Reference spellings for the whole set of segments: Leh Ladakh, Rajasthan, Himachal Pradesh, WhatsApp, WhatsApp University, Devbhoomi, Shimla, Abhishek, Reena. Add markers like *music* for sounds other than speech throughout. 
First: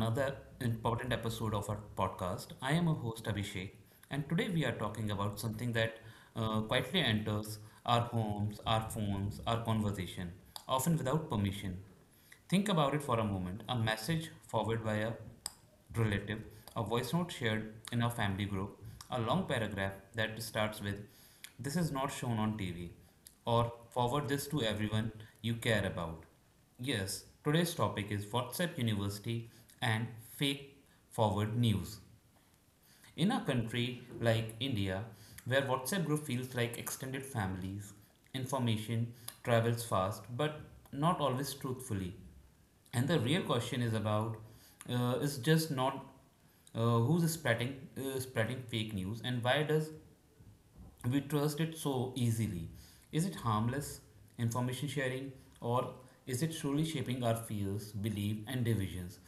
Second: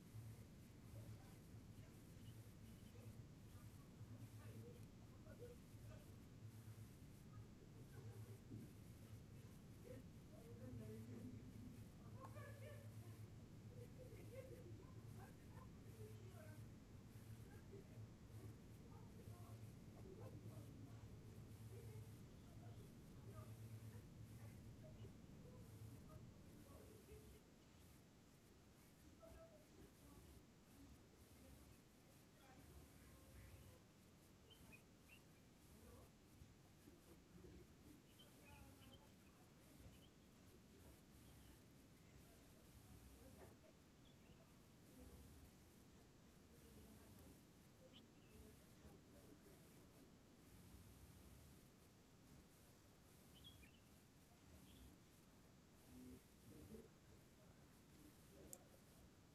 another important episode of our podcast. I am a host, Abhishek, and today we are talking about something that quietly enters our homes, our phones, our conversation, often without permission. Think about it for a moment. A message forwarded by a relative, a voice note shared in a family group, a long paragraph that starts with, This is not shown on TV, or forward this to everyone you care about. Yes, today's topic is WhatsApp University and fake forward news. In a country like India, where WhatsApp group feels like extended families, information travels fast but not always truthfully. And the real question is about is just not who's spreading fake news and why does we trust it so easily? Is it harmless information sharing or is it truly shaping our fears, belief, and divisions?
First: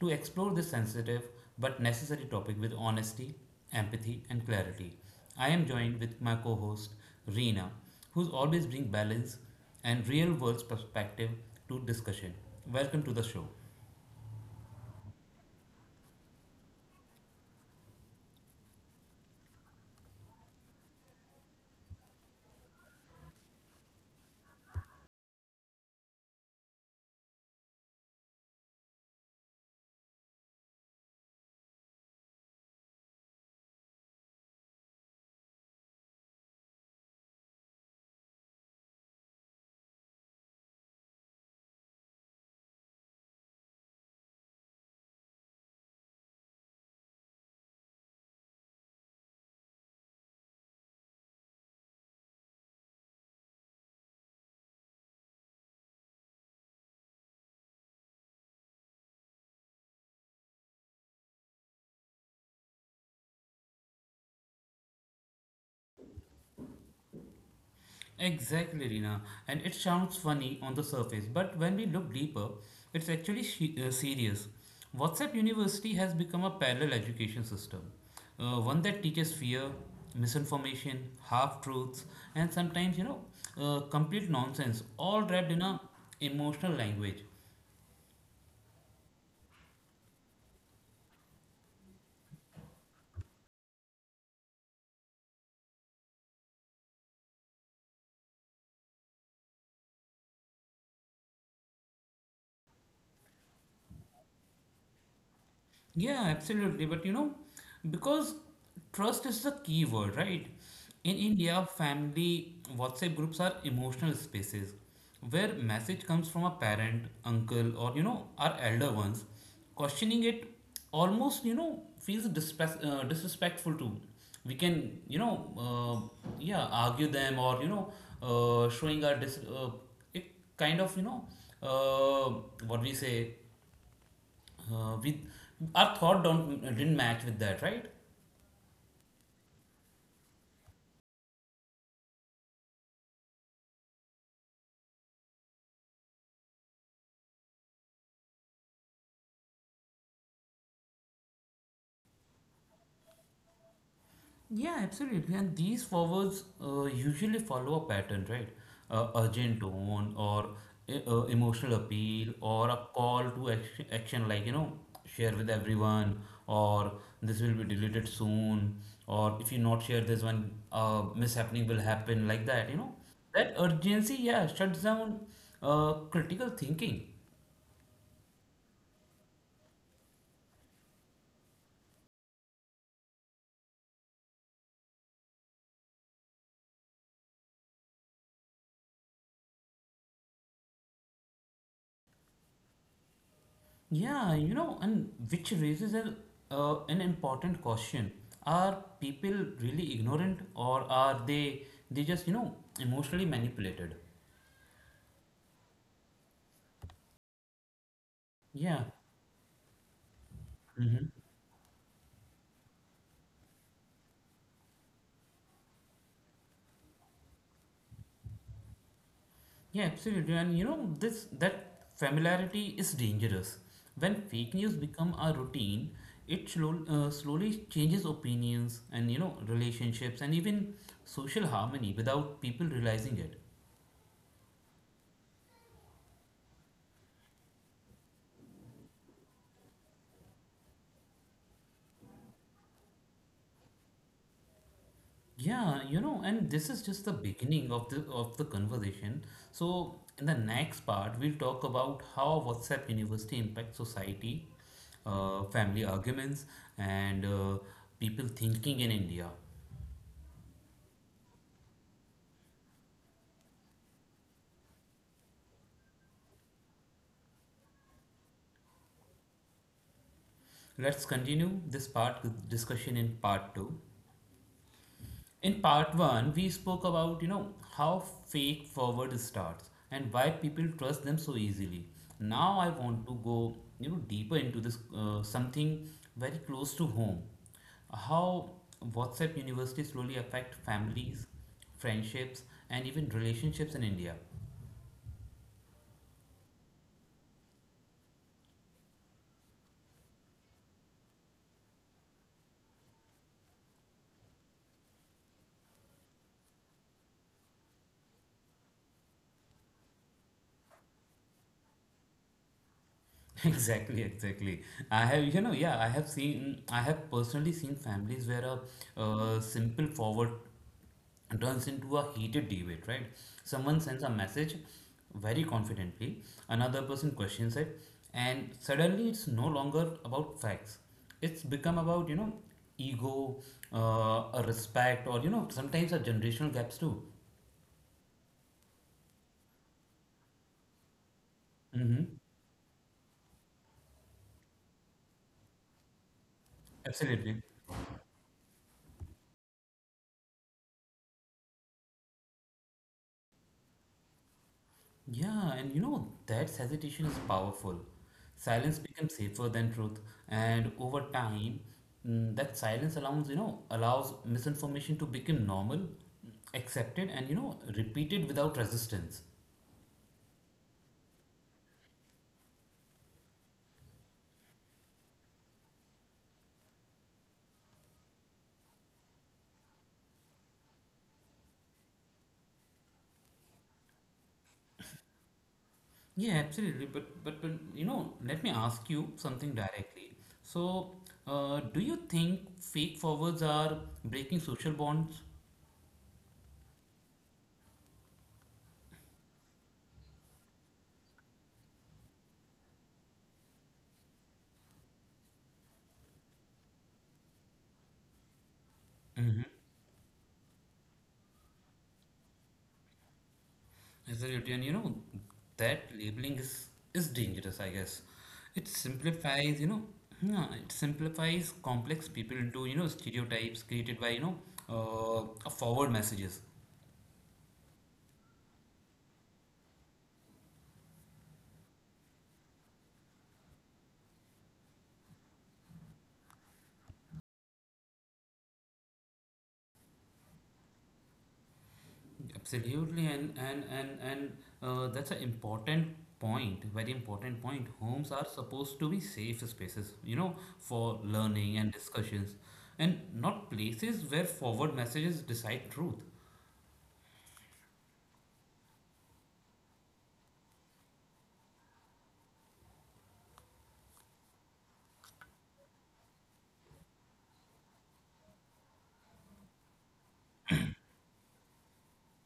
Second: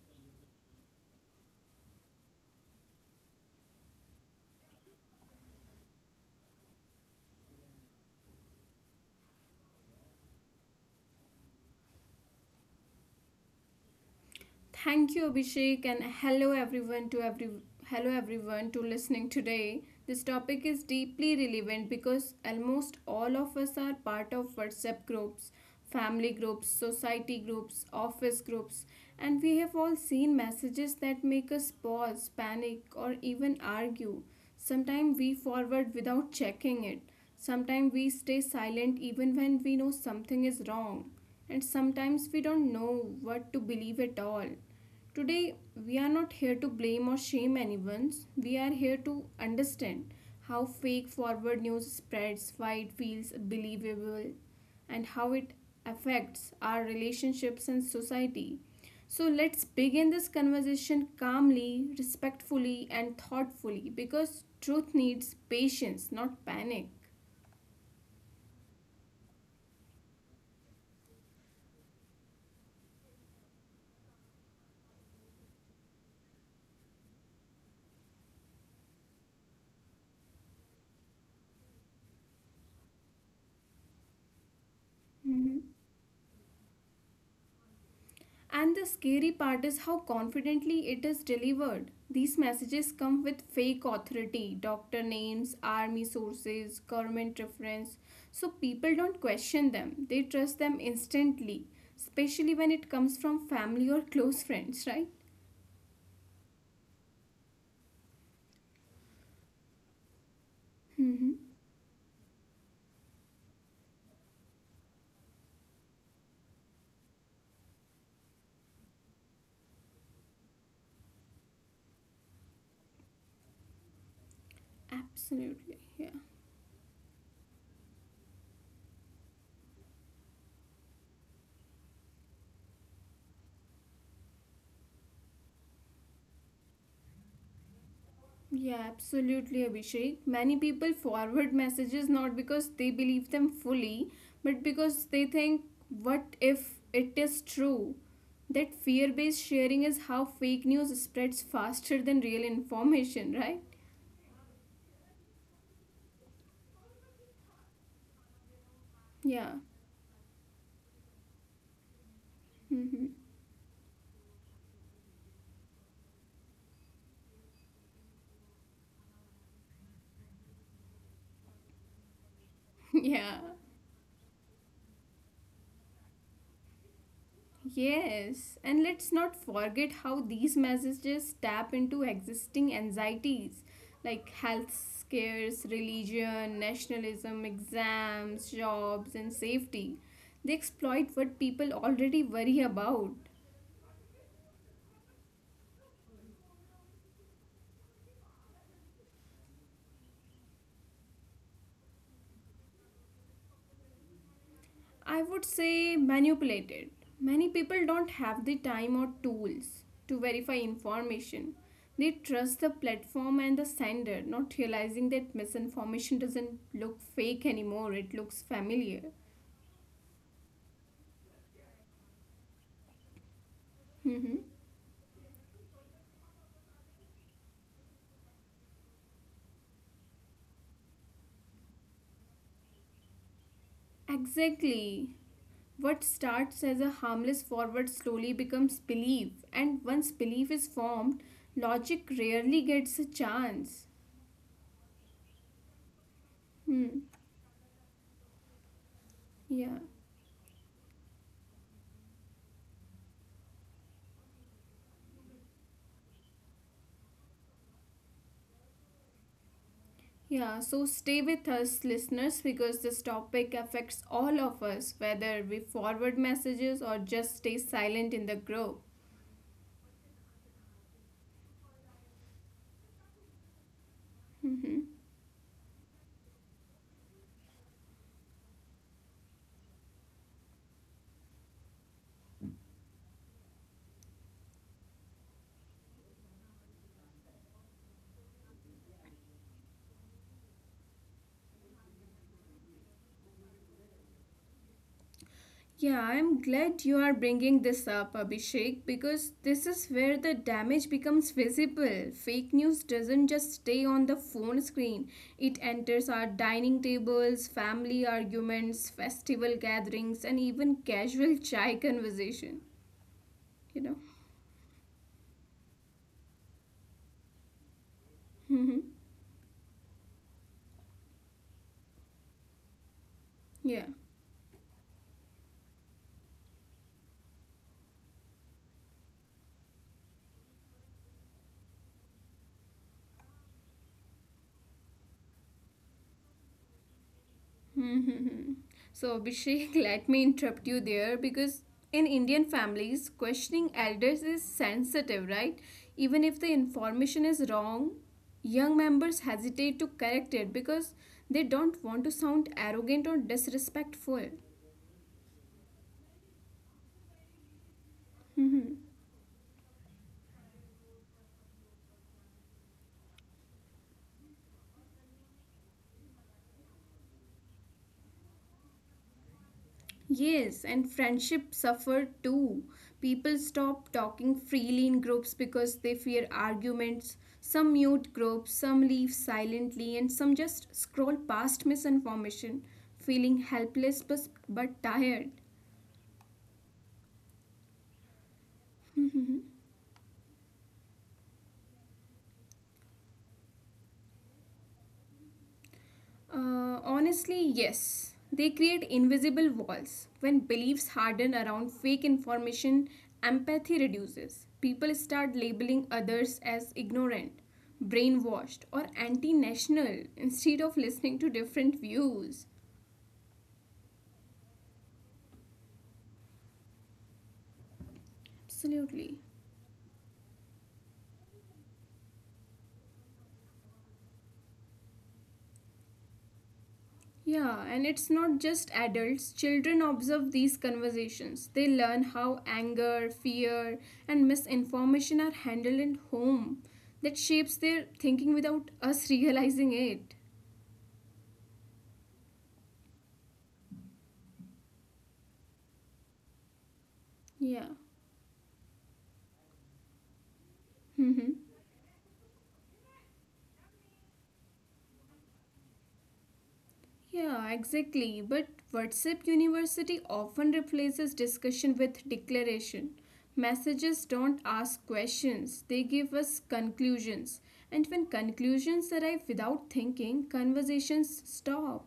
To explore this sensitive but necessary topic with honesty, empathy, and clarity, I am joined with my co-host Reena, who's always bring balance and real-world perspective to discussion. Welcome to the show. Thank you, Abhishek, and hello everyone to listening today. This topic is deeply relevant because almost all of us are part of WhatsApp groups, family groups, society groups, office groups, and we have all seen messages that make us pause, panic, or even argue. Sometimes we forward without checking it. Sometimes we stay silent even when we know something is wrong and sometimes we don't know what to believe at all. Today, we are not here to blame or shame anyone. We are here to understand how fake forward news spreads, why it feels believable, and how it affects our relationships and society. So, let's begin this conversation calmly, respectfully, and thoughtfully because truth needs patience, not panic. Exactly, Rina. And it sounds funny on the surface, but when we look deeper, it's actually serious. WhatsApp University has become a parallel education system, one that teaches fear, misinformation, half truths, and sometimes, you know, complete nonsense, all wrapped in a Mhm. emotional language. And the scary part is how confidently it is delivered. These messages come with fake authority, doctor names, army sources, government reference. So people don't question them, they trust them instantly, especially when it comes from family or close friends, right? Yeah, absolutely. But you know, because trust is the key word, right? In Mm-hmm. India, family WhatsApp groups are emotional spaces where message comes from a parent, uncle, or you know, our elder ones. Questioning it almost, you know, feels disrespectful too. We can, you know, Absolutely, yeah. Yeah, argue them or you know, uh, showing our dis- uh, it kind of, you know, what we say. With our thought don't didn't match with that, right? Yeah, absolutely, Abhishek. Many people forward messages not because they believe them fully, but because they think, what if it is true? That fear based sharing is how fake news spreads faster than real information, right? Yeah, absolutely. And these forwards usually follow a pattern, right? Urgent Yeah. tone or emotional appeal or a call Mm-hmm. *laughs* to action, like you know, share with everyone or this will be deleted soon or if you not share this one, mishappening will happen, like that. You know, that Yeah. urgency, yeah, shuts down critical thinking. Yes, and let's not forget how these messages tap into existing anxieties like health scares, religion, nationalism, exams, jobs, and safety. They exploit what people already worry about. Yeah, you know, and which raises an important question. Are people really ignorant or are they just, you know, emotionally manipulated? I would say manipulated. Many people don't have the Yeah. time or tools to verify Hmm. information. They trust the platform and the sender, not realizing that misinformation doesn't look fake anymore, it looks familiar. Yeah, absolutely. And you know, this that familiarity is dangerous. When fake Mhm. news become a routine, it slowly changes opinions and you know, relationships and even social harmony without people realizing it. Exactly. What starts as a harmless forward slowly becomes belief, and once belief is formed, logic rarely gets a chance. Yeah, you know, and this is just the Hmm. beginning of the conversation. So Yeah. in the next part, we'll talk about how WhatsApp University impacts society, family arguments, and people thinking in India. Yeah, so stay with us, listeners, because this topic affects all of us, whether we forward messages or just stay silent in the group. Let's continue this part with discussion in part two. Hmm. In part one, we spoke about you know how fake forward starts and why people trust them so easily. Now I want to go you know deeper into this something very close to home, how WhatsApp University slowly affect families, friendships, and even relationships in India. Yeah, I'm glad you are bringing this up, Abhishek, because this is where the damage becomes visible. Fake news doesn't just stay on the phone screen, it enters our dining tables, family arguments, festival gatherings, and even casual *laughs* chai conversation. *laughs* Exactly, You know? *laughs* exactly. I have, you know, I have personally seen families where a, Hmm. uh simple forward turns into a heated debate, right? Someone sends Yeah. a message very confidently, another person questions it, and suddenly it's no longer about facts. It's become about, you know, ego, a respect, or, you know, sometimes a generational gaps too. Hmm. So, Abhishek, *laughs* let me interrupt you there because in Mm-hmm. Indian families, questioning elders is sensitive, right? Even if the information Absolutely. is wrong, young members hesitate to correct it because they don't want to sound arrogant or disrespectful. Yeah, and you know, that hesitation is powerful. Silence becomes *laughs* safer than truth, and over time, that silence allows misinformation to become normal, accepted, and you know, repeated without resistance. Yes, and friendship suffered too. People stop talking freely in groups because they fear arguments. Some mute groups, some leave silently, and some just scroll past misinformation, feeling helpless but tired. Yeah, absolutely. But you know, let me ask you something directly. So, do you think fake forwards are breaking social bonds? Honestly, yes. They create invisible walls. When beliefs harden around fake information, empathy reduces. People start labeling others as ignorant, brainwashed, or anti national instead of listening to different views. Absolutely, and you know that labeling is dangerous. I guess it Absolutely. simplifies. You know, yeah, it simplifies complex people into you know stereotypes created by you know forward messages. Yeah, and it's not just adults. Children observe these conversations. They learn how anger, fear, and misinformation are handled at home. That shapes their thinking without *laughs* us realizing it. Absolutely, and that's an important point. Very important point. Yeah. Homes are supposed to be safe spaces. You know, for Mm-hmm. learning and discussions, and not places where forward messages decide truth. Yeah, exactly. But WhatsApp University often replaces discussion with declaration. Messages don't ask questions, they give us conclusions. And when conclusions arrive without thinking, conversations stop.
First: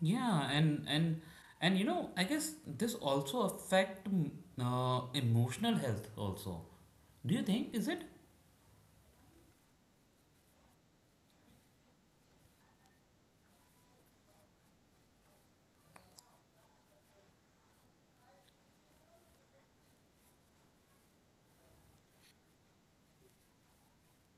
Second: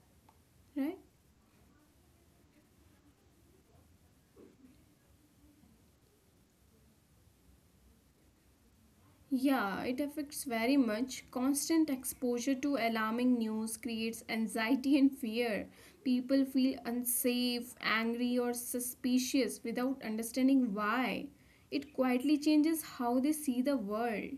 Yeah, and Right? You know, I guess this also affect emotional health also. Do you think is it? Yeah, it affects very much. Constant exposure to alarming news creates anxiety and fear. People feel unsafe, angry, or suspicious without understanding why. It quietly changes how they see the world.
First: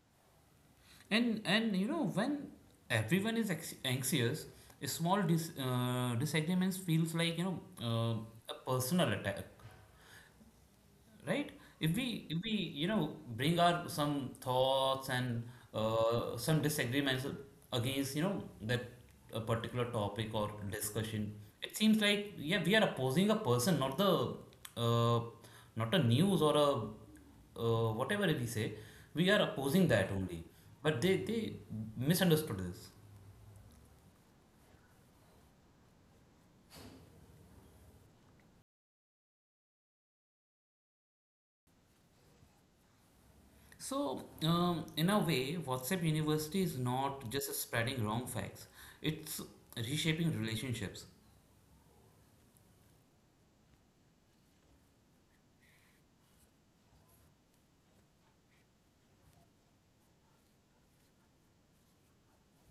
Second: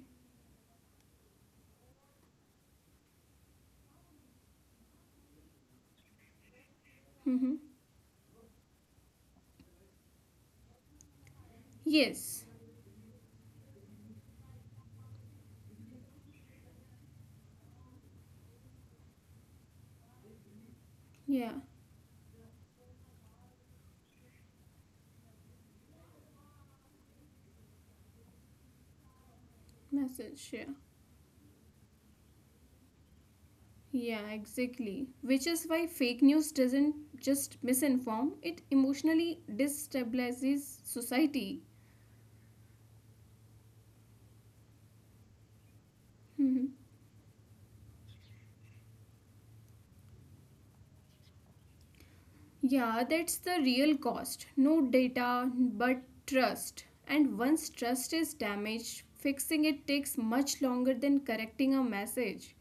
And you know, when everyone is ex anxious, a small disagreements feels like you Mm-hmm. know a personal attack. Right? If we if Yes. we you know bring our some thoughts and some disagreements against you know that a particular topic or discussion, Yeah. it seems like yeah we are opposing a person, not the uh, not a news or a whatever we say, we are opposing that only. Message. Yeah. But they misunderstood this. Yeah, exactly. Which is why fake news doesn't just misinform, it emotionally destabilizes society. So, in a way, WhatsApp University is *laughs* not just spreading wrong facts, it's reshaping relationships. Yeah, that's the real cost. No data, but trust. And once trust is damaged, fixing it takes much longer than correcting a message.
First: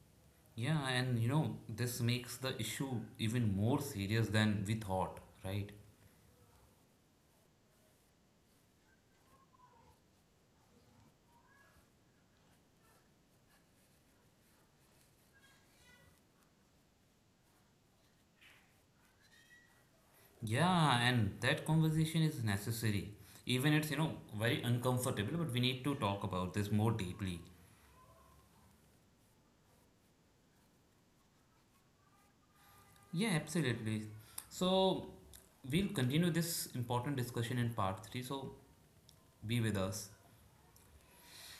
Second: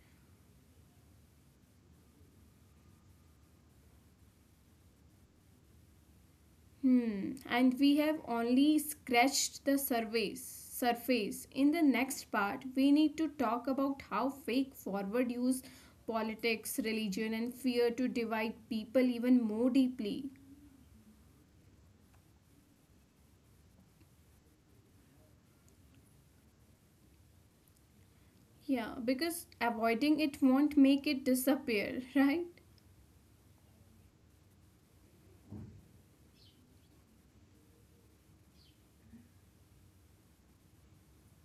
Yeah, and you know, this makes the issue even more serious than we thought, right? Hmm, and we have only scratched the surface. In the next part, we need to talk about how fake forward use politics, religion, and fear to divide people even more deeply. Yeah, and that conversation is necessary. Even it's, you know, very uncomfortable, but we need to talk about this more deeply. Yeah, because avoiding it won't make it disappear, *laughs* right? Yeah, absolutely. So, we'll continue this important discussion in part 3, so be with us.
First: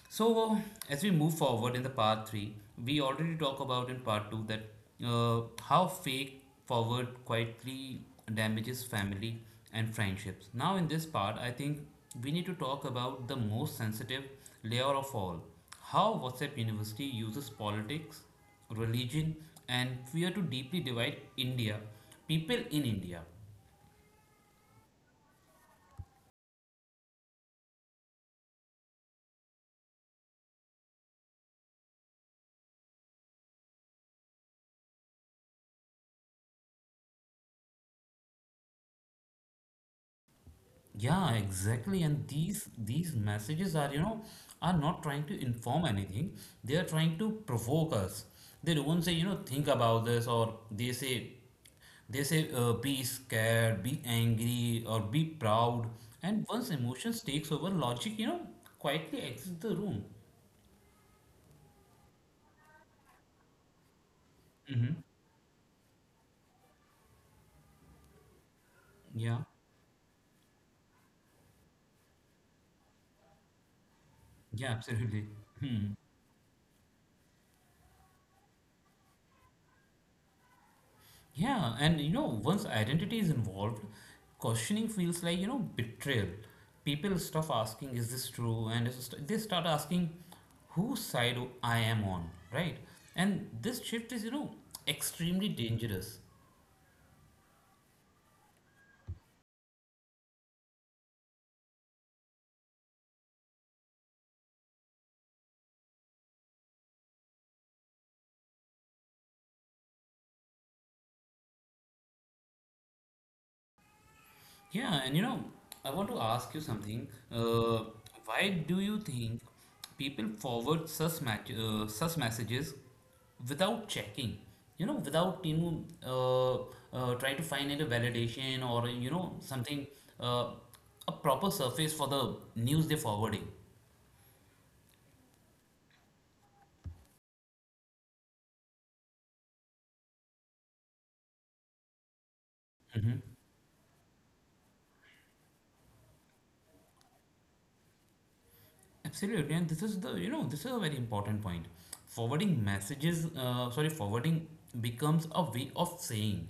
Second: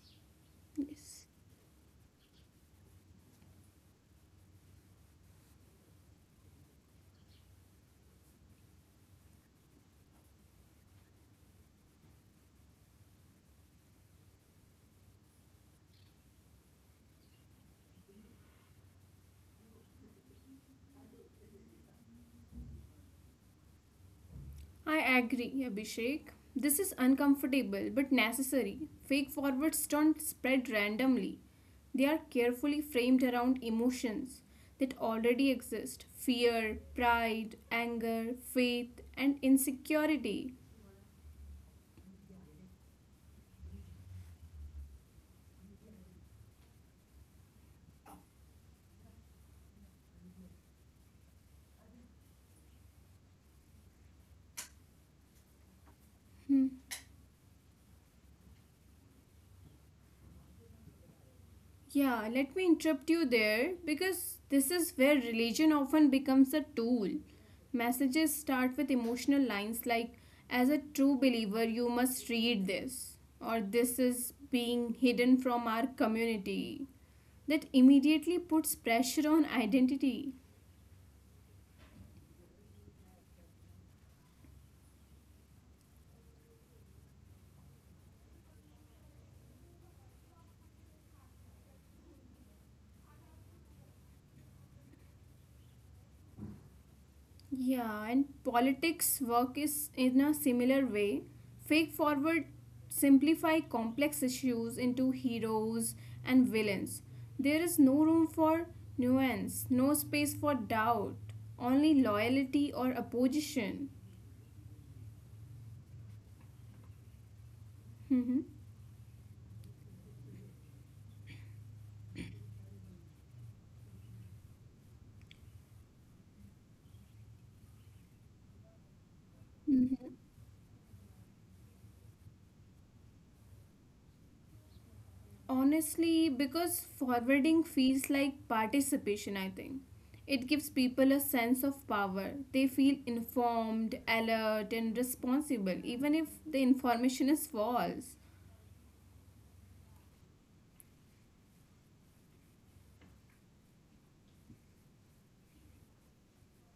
So, as we Yes. move forward in the part three, we already talk about in part two that how fake forward quietly damages family and friendships. Now, in this part, I think we need to talk about the most sensitive layer of all how WhatsApp University uses politics, religion, and fear to deeply divide India, people in India. I agree, Abhishek. This is uncomfortable but necessary. Fake forwards don't spread randomly, they are carefully framed around emotions that already exist fear, pride, anger, faith, and insecurity. Yeah, exactly. And these messages are, you know, are not trying to inform anything. They are trying to provoke us. They don't say, you know, think about this, or they say, be scared, be angry, or be proud. And once emotions takes over, logic, you know, quietly exits the room. Yeah, let me interrupt you there because this is where religion often becomes a tool. Messages start with emotional Yeah, lines like, as a true believer, you must read this, or this is yeah, being hidden absolutely. from our community. That immediately puts pressure on identity. Yeah, and you know, once identity is involved, questioning feels like, you know, betrayal. People stop asking, is this true? And it's just- they start asking, whose side I am on, right? And this shift is, you know, extremely dangerous. Yeah, and politics work is in a similar way. Fake forward simplify complex issues into heroes and villains. There is no room for nuance, no space for doubt, only loyalty or opposition. Yeah, and you know, I want to ask you something. Why do you think people forward such messages without checking? You know, without you know, try to find any validation or you know Mhm. something uh, a proper surface for the news they're forwarding. Honestly, because forwarding feels like participation, I think. It gives people a sense of power. They feel informed, alert, and responsible, even if the information is false. Absolutely, and this is the you know this is a very important point. Forwarding becomes a way of saying,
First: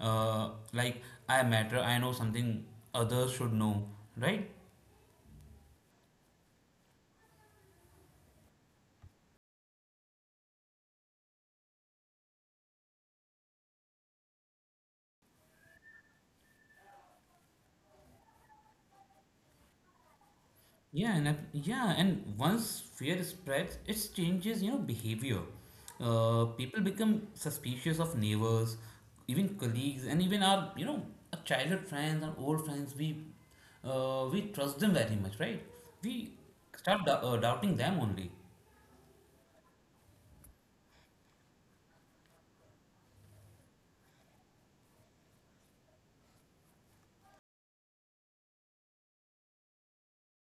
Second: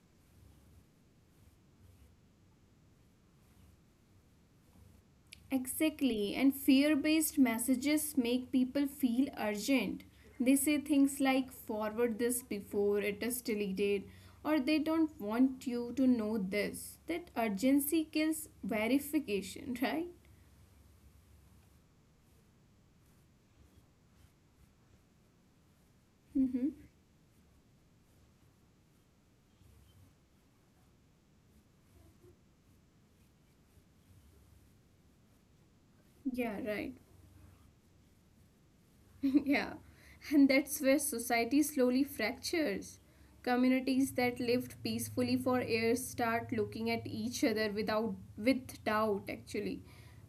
like I matter, I know something others should know, right? Exactly, and fear based messages make people feel urgent. They say things like forward this before it is deleted, or they don't want you to know this. That urgency kills verification, *laughs* right? Yeah, and once fear spreads, it changes, you know, behavior. Mm-hmm. People become suspicious of neighbors, even colleagues, and even our, you know, our childhood friends, our old friends. We trust them very much, right? We Yeah, right. Doubting them only. *laughs* Yeah, and that's where society slowly fractures. Communities that lived peacefully for years start looking at each other without with doubt actually,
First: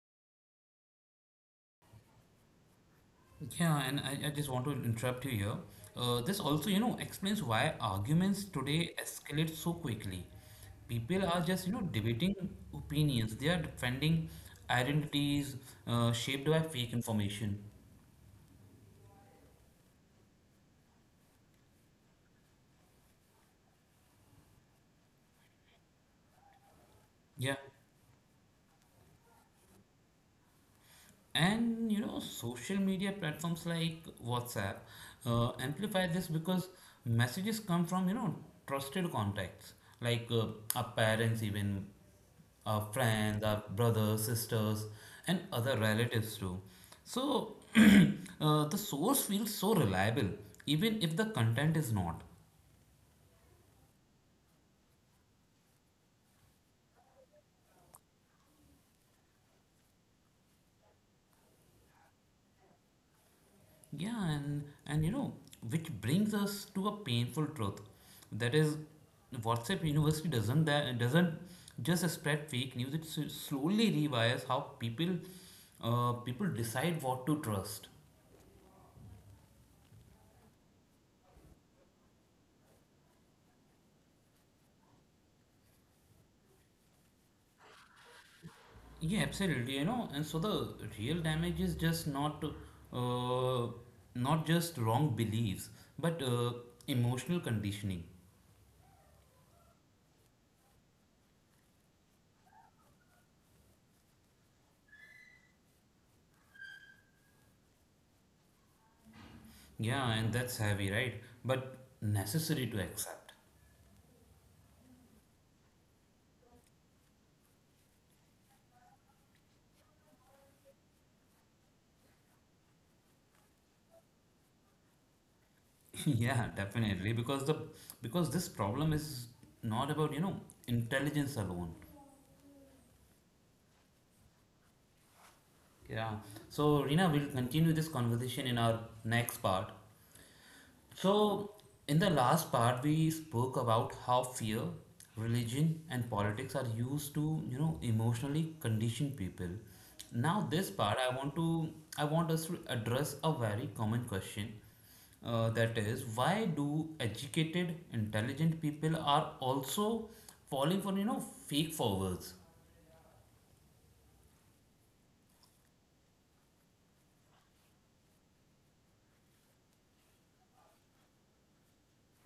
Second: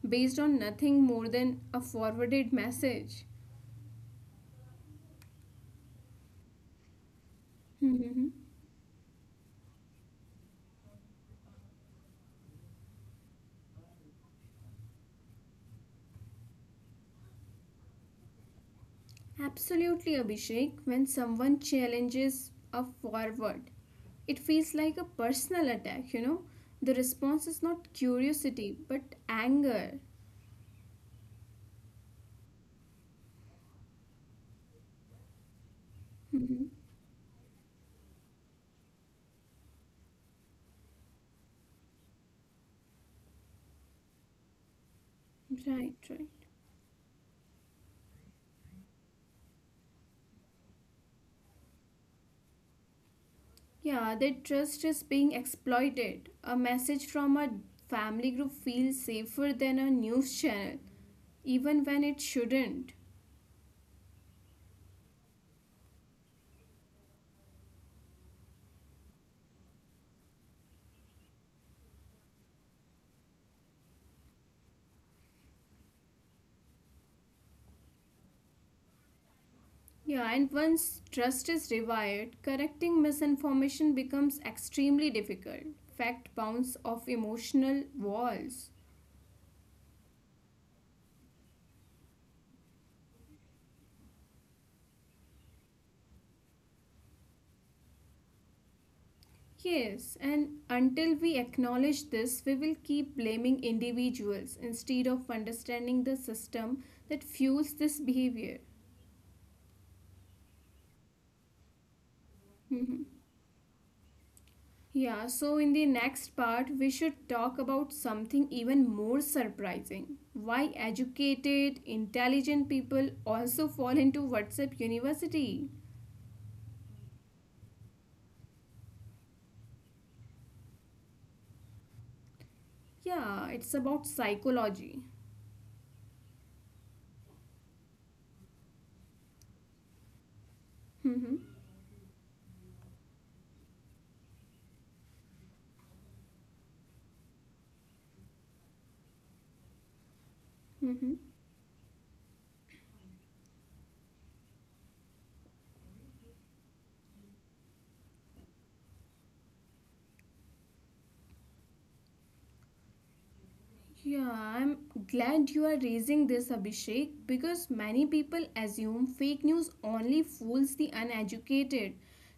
based on nothing more than a forwarded message. Yeah, and I just want to interrupt you here. This also, you know, *laughs* explains why Mhm. arguments today escalate so quickly. People are just, you know, debating opinions. They are defending identities shaped by fake information. Absolutely, Abhishek. When someone challenges a forward, it feels like a personal attack. The response is not Yeah. curiosity, but anger. And you know social media platforms like WhatsApp *laughs* amplify this Mhm. because messages come from you know trusted contacts like our parents even our friends our brothers sisters and Right, other right. relatives too so *clears throat* the source feels so reliable even if the content is not. Yeah, that trust is being exploited. A message from a family group feels safer than a news channel, even when it shouldn't. Yeah, and you know, which brings us to a painful truth. That is, WhatsApp University doesn't just spread fake news. It slowly rewires how people people decide what to trust. Yeah, and once trust is revived, correcting misinformation becomes extremely difficult. Fact bounce off emotional walls. Yeah, absolutely. You know, and so the real damage is just not not just wrong beliefs, but emotional conditioning. Yes, and until we acknowledge this, we will keep blaming individuals instead of understanding the system that fuels this behavior. Yeah, and that's heavy, right? But necessary to accept. *laughs* Yeah, so in the next part, we should talk about something even more surprising. Why educated, intelligent people also fall into WhatsApp University? *laughs* Yeah, definitely. Because the because this problem is not about, you know, intelligence alone. Yeah, it's about psychology. Yeah. So Rina, we'll continue this conversation in our next part. Mm-hmm. So, in the last part, we spoke about how fear, religion, and politics are used to, you know, emotionally condition people. Now, this part, Mm-hmm. I want us to address a very common question. That is, why do educated, intelligent people are also falling for, you know, fake forwards? Yeah, I'm glad you are raising this, Abhishek, because many people assume fake news only fools the uneducated.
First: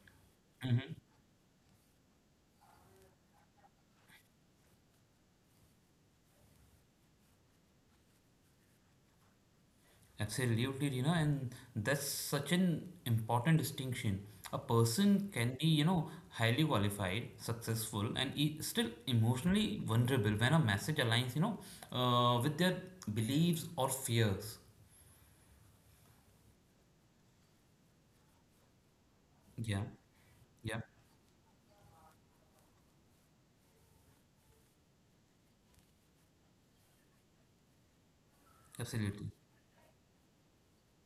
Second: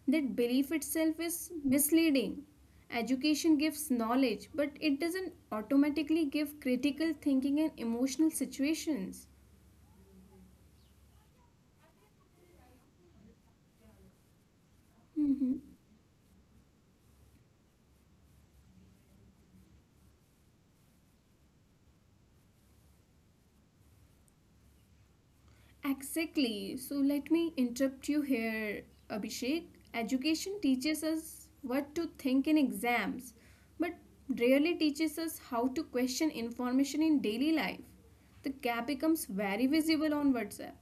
That belief itself is misleading. Education gives knowledge, but it doesn't automatically give critical thinking and emotional situations. Absolutely, you know, and that's such an important distinction. A person can be, you Mhm. know, highly qualified, successful, and e still emotionally vulnerable when a message aligns, you know, with their beliefs or fears. Exactly. So let me interrupt you here, Yeah, Abhishek. Education yeah, teaches us what to think in exams, but rarely teaches us how to question information in daily life. The gap absolutely. becomes very visible on WhatsApp,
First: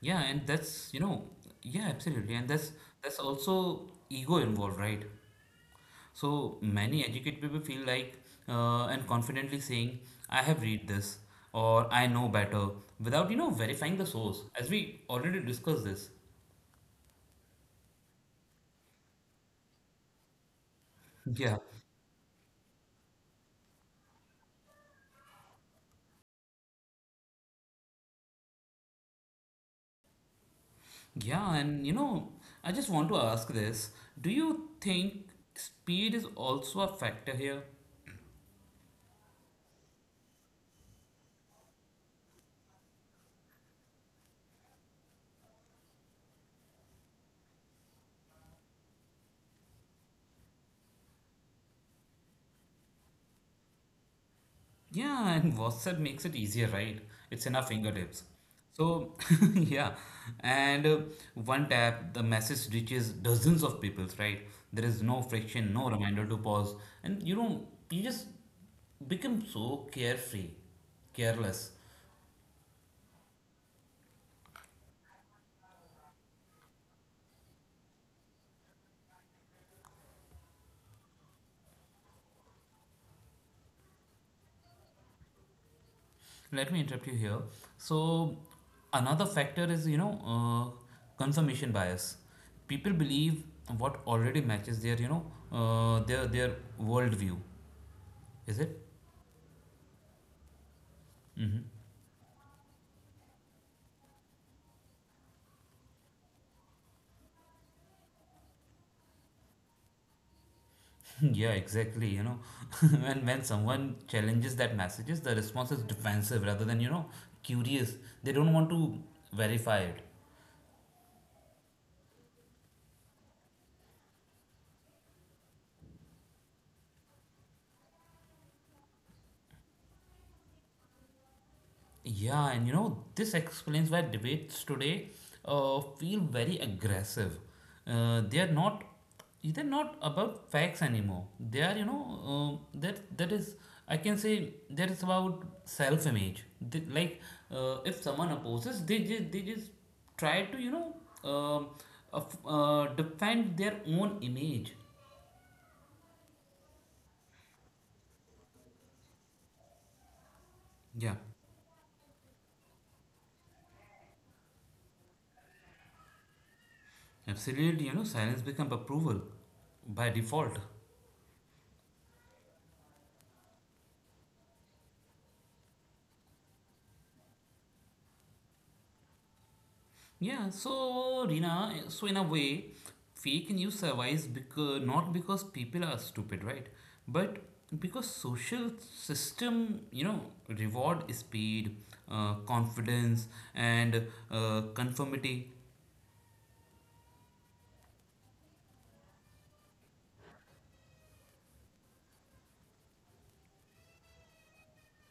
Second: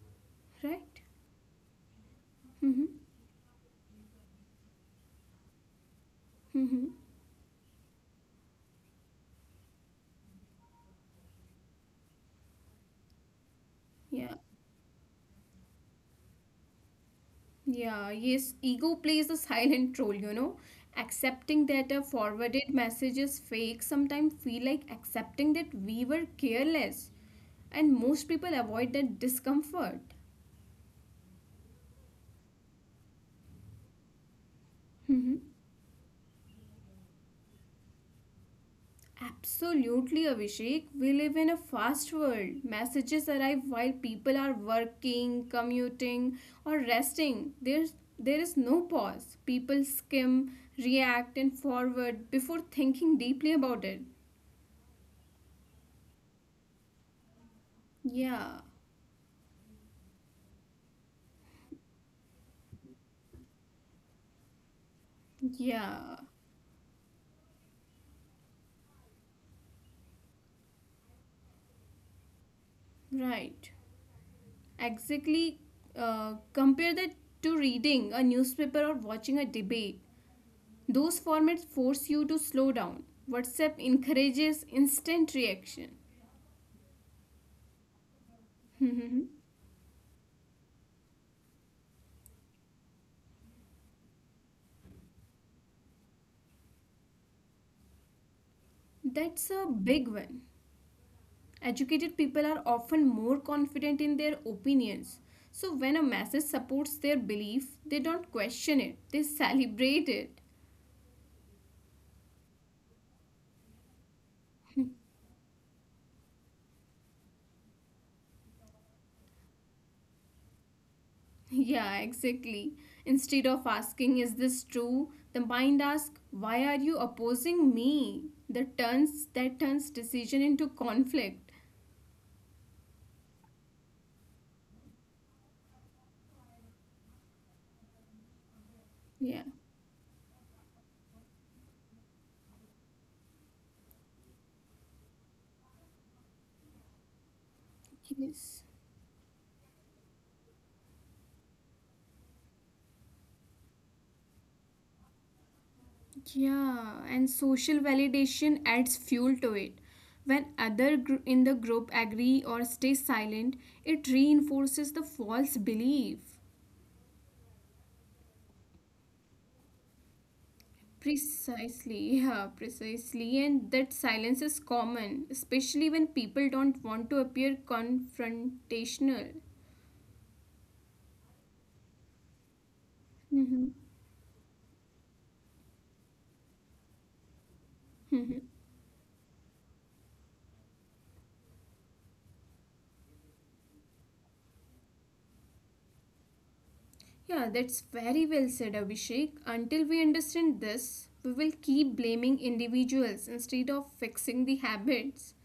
Yeah, and that's, you right? know, yeah, absolutely, and that's Mm-hmm. that's also ego involved, right? So Mm-hmm. many educated people feel like and confidently saying, I have read this or I know better without, you know, verifying the Yeah. source, as we already discussed this. Yeah, yes, ego plays a silent role. *laughs* Yeah. Accepting that a forwarded message is fake sometimes feel like accepting that we were careless. And most people avoid that discomfort. Yeah, and you know, I just want to ask this. Do you think Hmm. speed is also a factor here? Absolutely, Abhishek. We live in a fast world. Messages arrive while people are working, commuting, or resting. There is no pause. People skim, react, and forward before thinking deeply about it. Yeah, and WhatsApp makes it easier, right? It's in our fingertips. Yeah. So, *laughs* yeah, and one tap, the message reaches dozens of people, right? There is no friction, no Yeah, reminder to pause, and you just become so carefree, careless. right. Exactly. Compare that to reading a newspaper or watching a debate. Those formats force you to slow down. WhatsApp encourages instant reaction. *laughs* Let me interrupt you here. So, Hmm. another factor is, confirmation bias. People believe what already matches their, you know, their worldview. Is it? That's a big one. Mm-hmm. Educated people are often more confident in their opinions. So, when a message supports their belief, they don't question it, they *laughs* celebrate it. *laughs* Yeah, exactly. *laughs* When someone challenges that messages, the response is defensive rather than, curious. They don't want to verify it. Yeah, exactly. Instead of asking, is this true? The mind asks, why are you opposing me? That turns decision into conflict. Yeah, and you know, this explains why debates today feel very aggressive. Uh, they are not Yeah. they're not about facts anymore. They are, you know, that that is I can say that is about self-image. They, like If someone Yes. opposes, they just try to um defend their own image. Yeah, and social validation adds fuel to it. When other Yeah, in the group agree or stay silent, it reinforces the false belief. absolutely. You know, silence becomes approval by default. Precisely, *laughs* yeah, precisely. And that silence is common, especially when people don't want to appear confrontational. Yeah, so Rina, so in a way, fake Mm-hmm. news survives because not because people are stupid, right? But Mm-hmm. because social system, reward speed, confidence, and conformity, Yeah, that's very well said, Abhishek. Until we understand this, we will keep blaming individuals instead of fixing the habits.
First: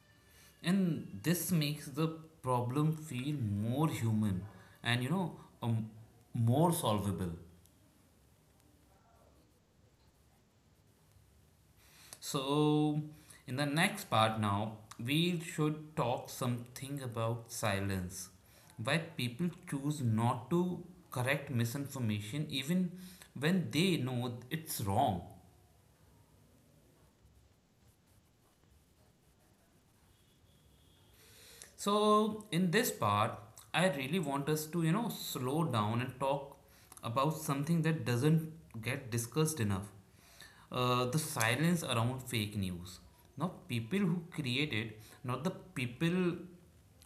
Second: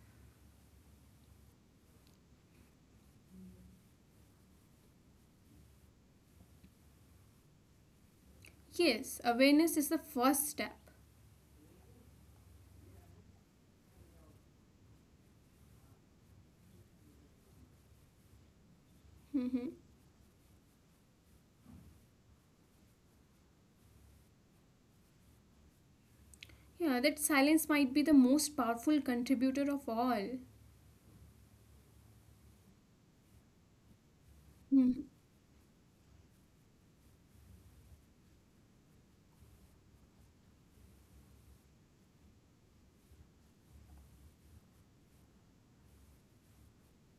and this makes the problem feel more human, and um, more solvable. Yes, awareness is the first step. So, in the next part now, we should talk something about silence. Why people Mm-hmm. choose not to correct misinformation even when they know it's wrong. Yeah, that silence might be the most powerful contributor of all. So in this part, I really want us to you Mm-hmm. know slow down and talk about something that doesn't get discussed enough. The silence around fake news. Not people who created, not the people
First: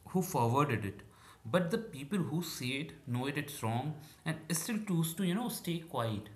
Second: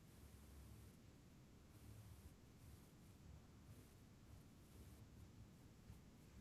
who forwarded it, but the people who see it, know it's wrong, and still choose to you know stay quiet.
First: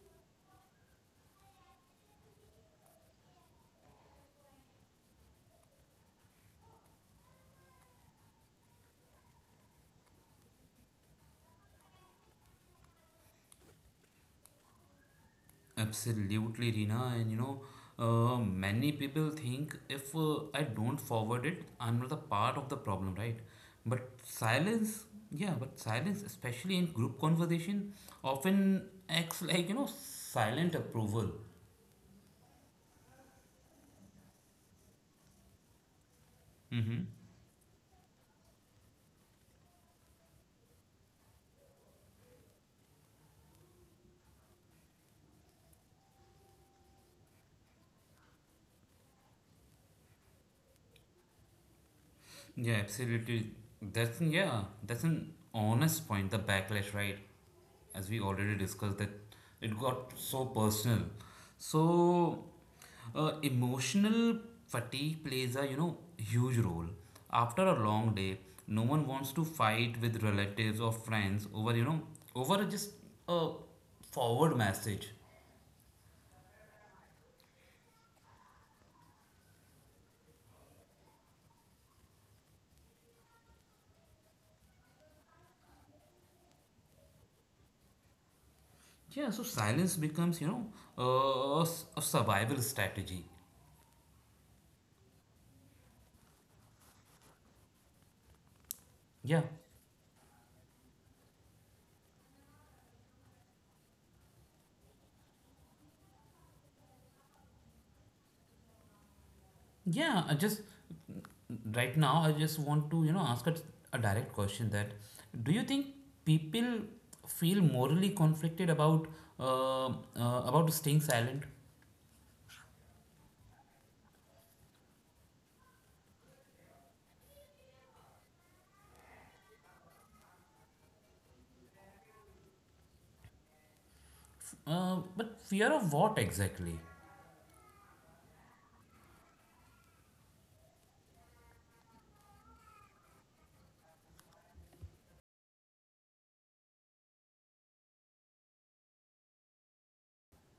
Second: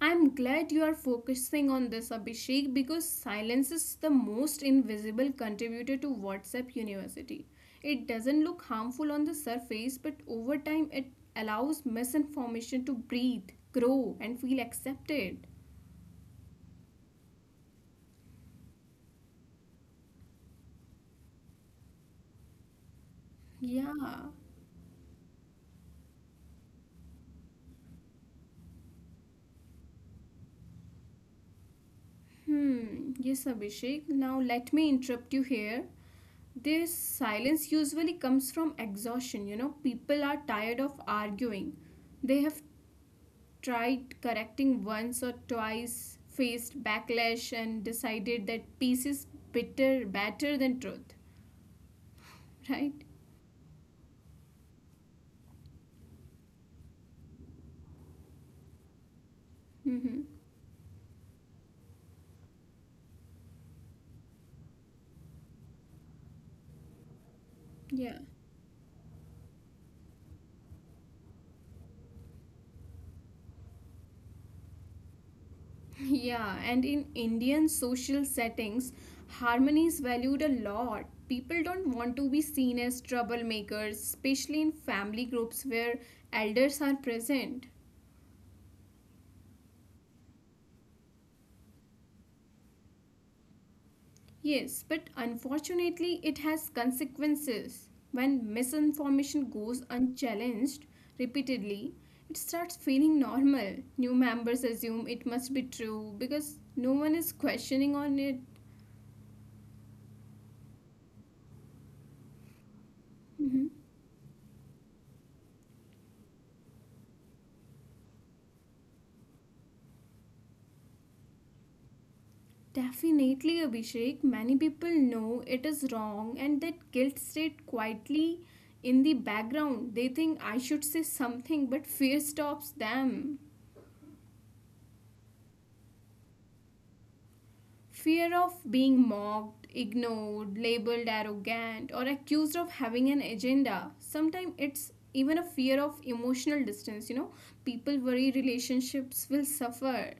I'm glad you are focusing on this, Abhishek, because silence is the most invisible contributor to WhatsApp University. It doesn't look harmful on the surface, but over time it allows misinformation to breathe, grow, and feel accepted. Absolutely, Rina. And many people think if I don't forward it, I'm not a part of the problem, right? Yeah. But silence, yeah, but silence, especially in group conversation, often acts like, you know, silent approval. Hmm. Yes, Abhishek. Now let me interrupt you here. This Mm-hmm. silence usually comes from exhaustion. People are tired of arguing. They have tried correcting once or twice, faced backlash, and decided that peace is better than truth, Yeah, right? absolutely. That's an, yeah, that's an honest point. The backlash, right? As we already discussed, that it got so Mm-hmm. personal. So, emotional fatigue plays a you know huge role. After a long day, Yeah. *laughs* no one wants to fight with relatives or friends over you know over just a forward message. Yeah, and in Indian social settings, harmony is valued a lot. People don't want to be seen as troublemakers, especially in family groups where elders are present. Yeah, so silence becomes you know a survival strategy. Yes, but unfortunately, it has consequences. When Yeah. misinformation goes unchallenged repeatedly, it starts feeling normal. New members assume it must be true because no one is questioning on it. Yeah, I just right now I just want to, you know, a Mhm. direct question that do you think people feel morally conflicted uh, uh, about staying silent? Definitely, Abhishek, many people know it is wrong, and that guilt state quietly in the background. They think I should say something, but fear stops them. But fear of what exactly? Fear of being mocked, ignored, labeled arrogant, or accused of having an agenda. Sometimes it's even a fear of emotional distance. People worry relationships will suffer.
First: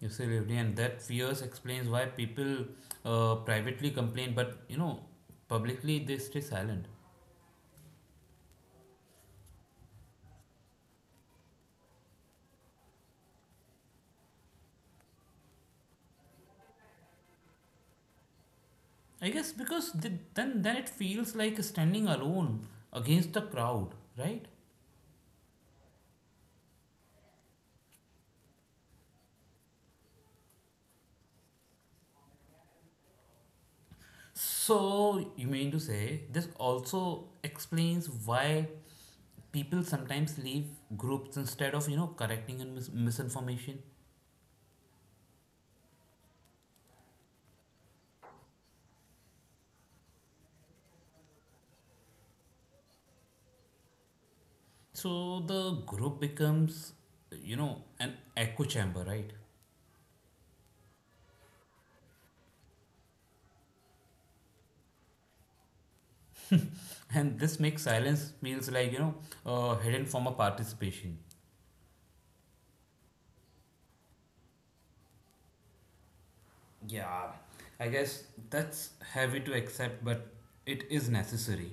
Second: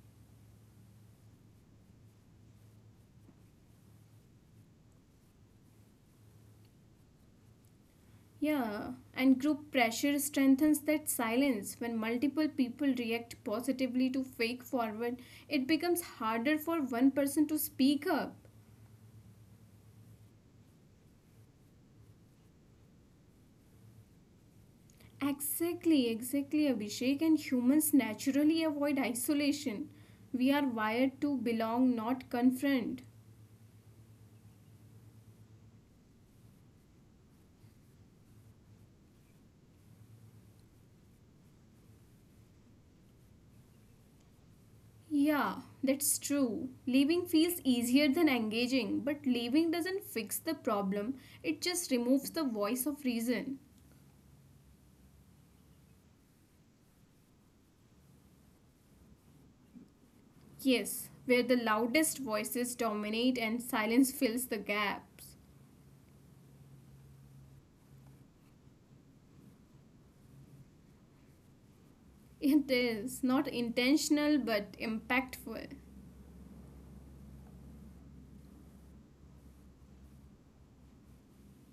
You see, Revdi, and that fears explains why people privately complain, but you know, publicly they stay silent. Yeah, and group pressure strengthens that silence. When multiple people react positively to fake forward, it becomes harder for one person to speak up. I guess because they, then it feels like standing alone against the crowd, right? Exactly, exactly, Abhishek. And humans naturally avoid isolation. We are wired to belong, not confront. So, you mean to say this also explains why people sometimes leave groups instead of, you know, correcting and misinformation? Yeah, that's true. Leaving feels easier than engaging, but leaving doesn't fix the problem, it just removes the voice of reason. So, the group becomes, you know, an echo chamber, right? Yes, where the loudest voices dominate and silence fills the gaps. And this makes silence feels like, you know, a hidden form of participation. It is not intentional but impactful. Yeah, I guess that's heavy to accept, but it is necessary.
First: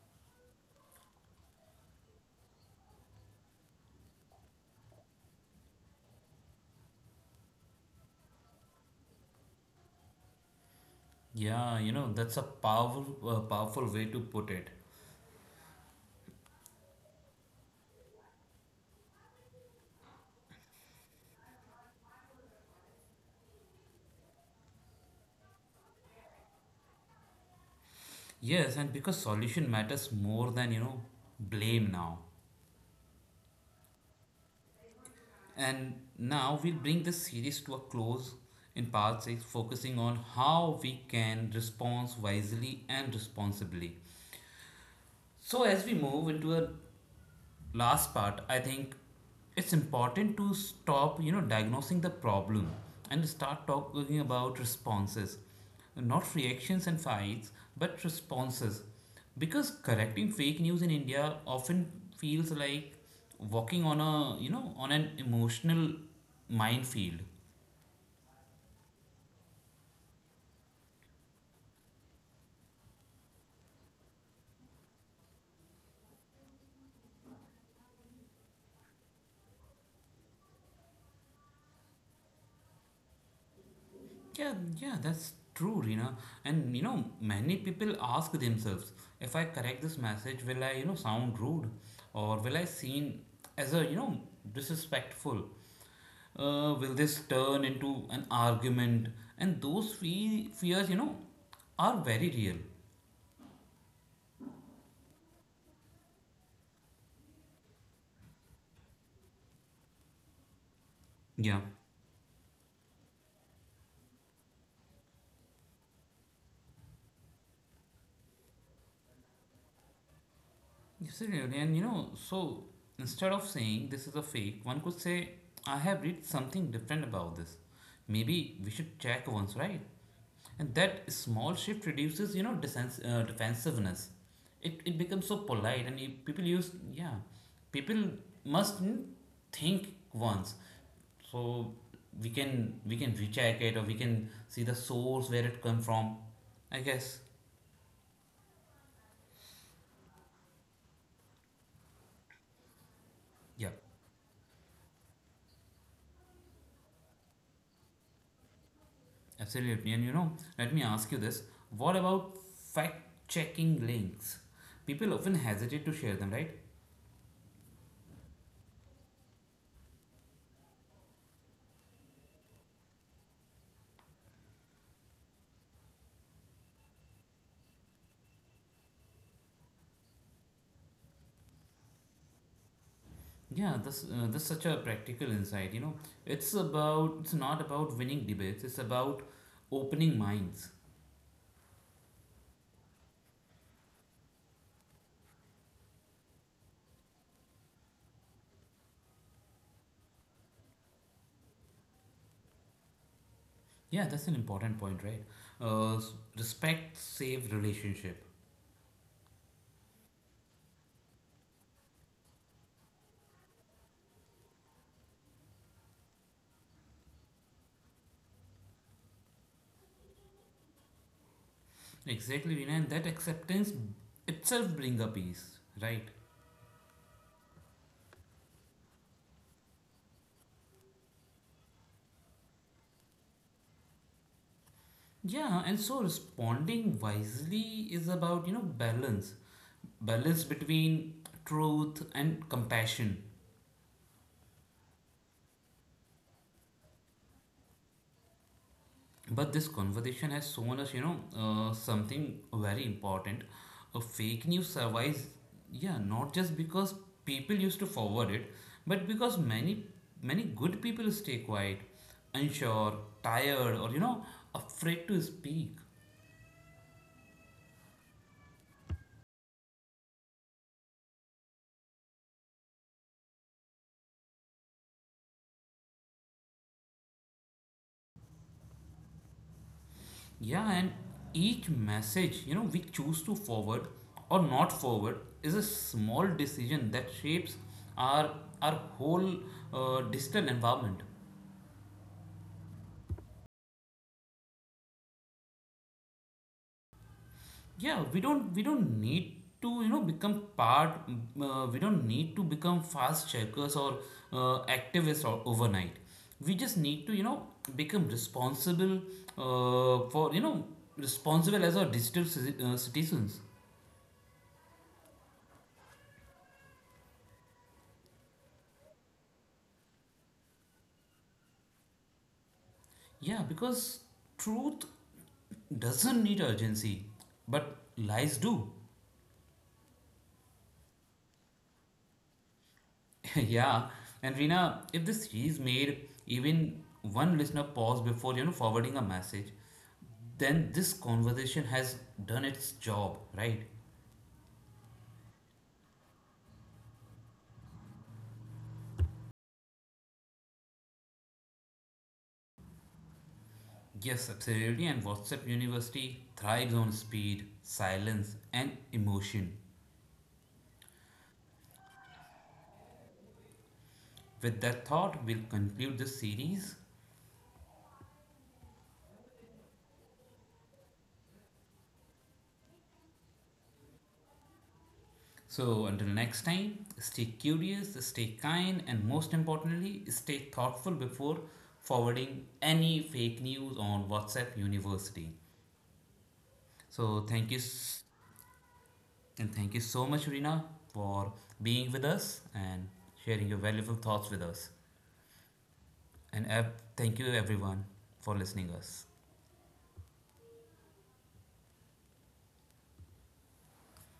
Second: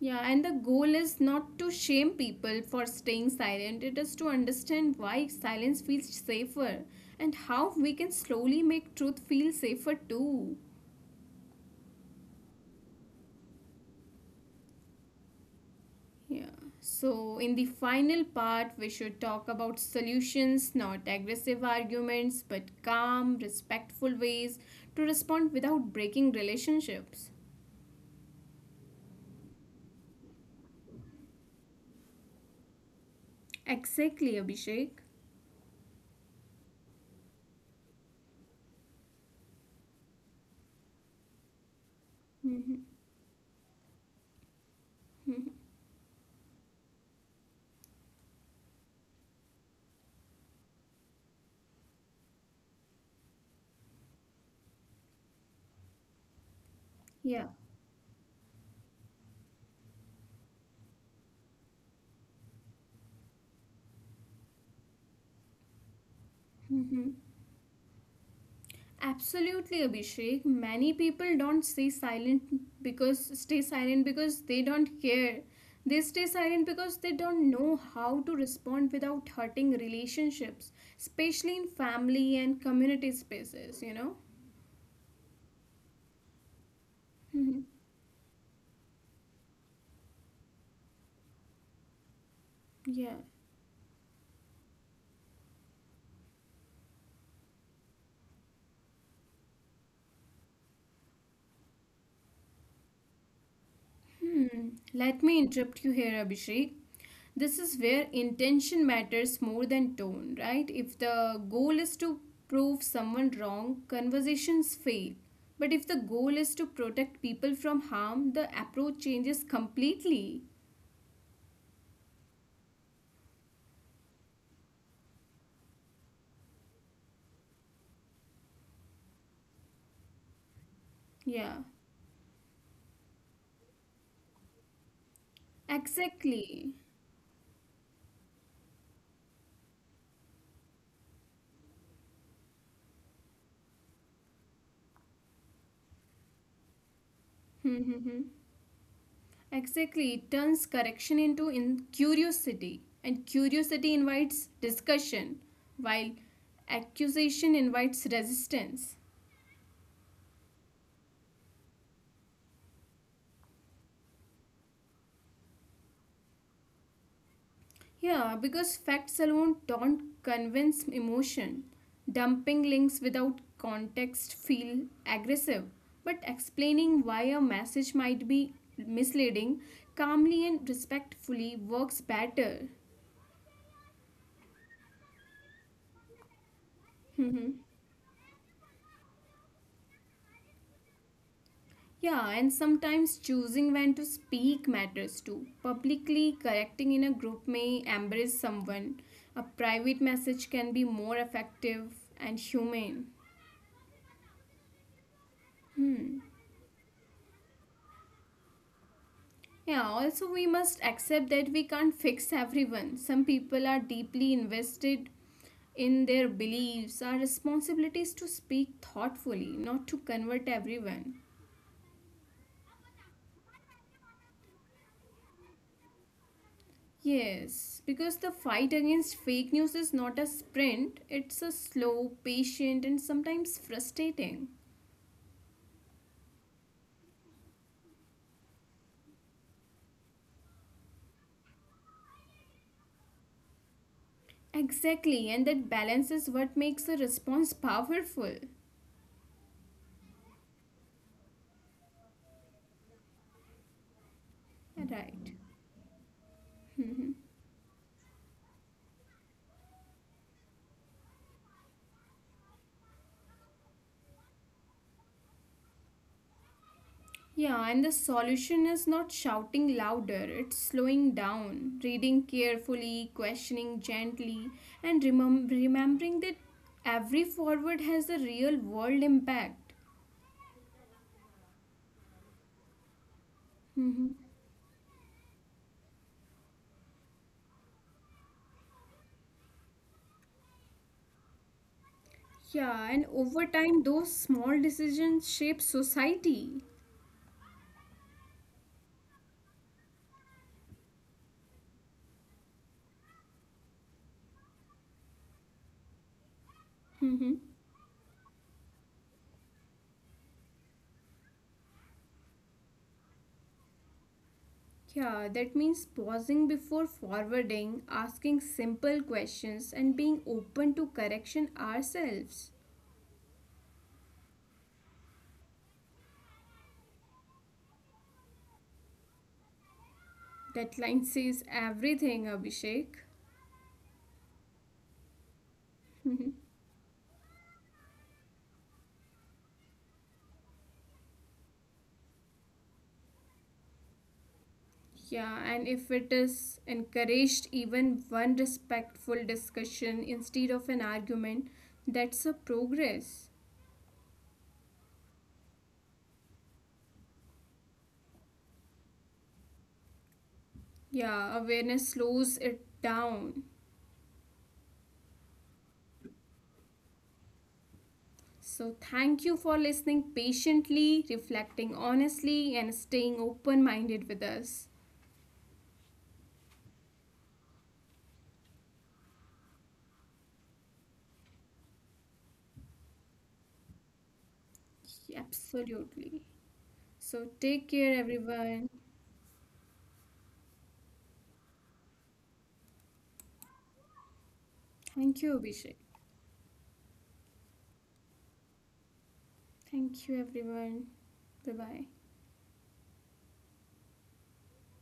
Yeah, and the goal is not to shame people for staying silent, it is to understand why silence feels safer and how we can slowly make truth feel safer too. Yeah, you know, that's a powerful, powerful way to put it. Yeah. So, in the final part, we should talk about solutions, not aggressive arguments, but calm, respectful ways to respond without breaking relationships. Yes, and because solution matters more than you know blame now. Exactly, Abhishek. And now we'll bring this series to a close in part 6, focusing on how we can respond Mm-hmm. wisely and responsibly. So as we move into a last part, I think it's important to stop you know diagnosing the problem and start talking about responses, not reactions and Yeah. fights, but responses, because correcting fake news in India often feels like walking on a you know on an emotional Mm-hmm. minefield. Absolutely, Abhishek. Many people don't stay silent because they don't care. They stay silent because they don't know how to respond without hurting relationships, especially in family and community spaces, you know? Yeah, yeah, that's true, Rina. And you know, Mhm. many people ask themselves, if I correct this message, will I, you know, sound rude, or will I Yeah. seen as a, you know, disrespectful? Will this turn into an argument? And those fears, you know, are very real. Hmm. Let me interrupt you here, Abhishek. This is where intention matters more than tone, right? If the Yeah, goal is to prove someone wrong, conversations fail. But if the goal is to protect people from harm, the approach changes completely. absolutely. And you know, so instead of saying this is a fake, one could say, I have read something different about this. Maybe we should check once, right? And that Yeah, small shift reduces, defensiveness. It becomes so polite, and you- people use, exactly. yeah, people must mm, think once. So we can recheck it, or we can see the source where it come from. I guess, *laughs* Mm-hmm. Exactly. It turns correction into in curiosity, and yeah, curiosity invites discussion, while accusation invites resistance. absolutely. And you know, let me ask you this: What about fact checking links? People often hesitate to share them, right? Yeah, because facts alone don't convince emotion. Dumping links without context feel aggressive, but explaining why a message might be misleading calmly and respectfully works better. Yeah, that's such a practical insight. You know, it's not Mhm. about winning debates. It's about opening minds. Yeah, and sometimes choosing when to speak matters too. Publicly correcting in a group may embarrass someone. A private message can be more effective and humane. Yeah, that's an important point, right? S- Hmm. respect save relationship. Yeah, also, we must accept that we can't fix everyone. Some people are deeply invested in their beliefs. Our responsibility is to speak thoughtfully, not to convert everyone. Exactly, Rina, and that acceptance itself bring a peace, right? Yes, because the fight against fake news is not a sprint, it's a slow, patient, and sometimes frustrating. Yeah, and so responding wisely is about you know balance, balance between truth and compassion. Exactly, and that balance is what makes a response powerful. But this conversation has shown us, you know, something very important. A fake news Right. survives, yeah, not just because *laughs* people used to forward it, but because many, many good people stay quiet, unsure, tired, or, you know, afraid to speak. Yeah, and the solution is not shouting louder, it's slowing down, reading carefully, questioning gently, and remembering that every forward has a real world impact. Yeah, and each message, you know, we choose to forward Hmm. or not forward is a small decision that shapes our, our whole digital environment. Yeah, and over time, those small decisions shape society. We don't need to you know become part we don't need to become fast checkers or activists or overnight, we just need to Hmm. you know become responsible for you know responsible as our digital citizens. Yeah, that means pausing before forwarding, asking simple questions, and being open to correction ourselves. Yeah because truth doesn't need urgency, but lies do. That line says everything, Abhishek. *laughs* Yeah, and Rina, if this series made *laughs* even one listener pause before you know forwarding a message, then this conversation has done its job, right? Yeah, and if it is encouraged, even one respectful discussion instead of an argument, that's a progress. Yes, absolutely. And WhatsApp University thrives on speed, silence, and emotion. Yeah, awareness slows it down. With that thought, we'll conclude this series. So, thank you for listening patiently, reflecting honestly, and staying open minded with us. So, until next time, stay curious, stay kind, and most importantly, stay thoughtful before forwarding any fake news on WhatsApp University. Absolutely. So, So, take thank you care, s- everyone. and thank you so much, Rina, for being with us and sharing your valuable thoughts with us. Thank you, Abhishek. And thank you everyone for listening us. Thank you, everyone. Bye bye.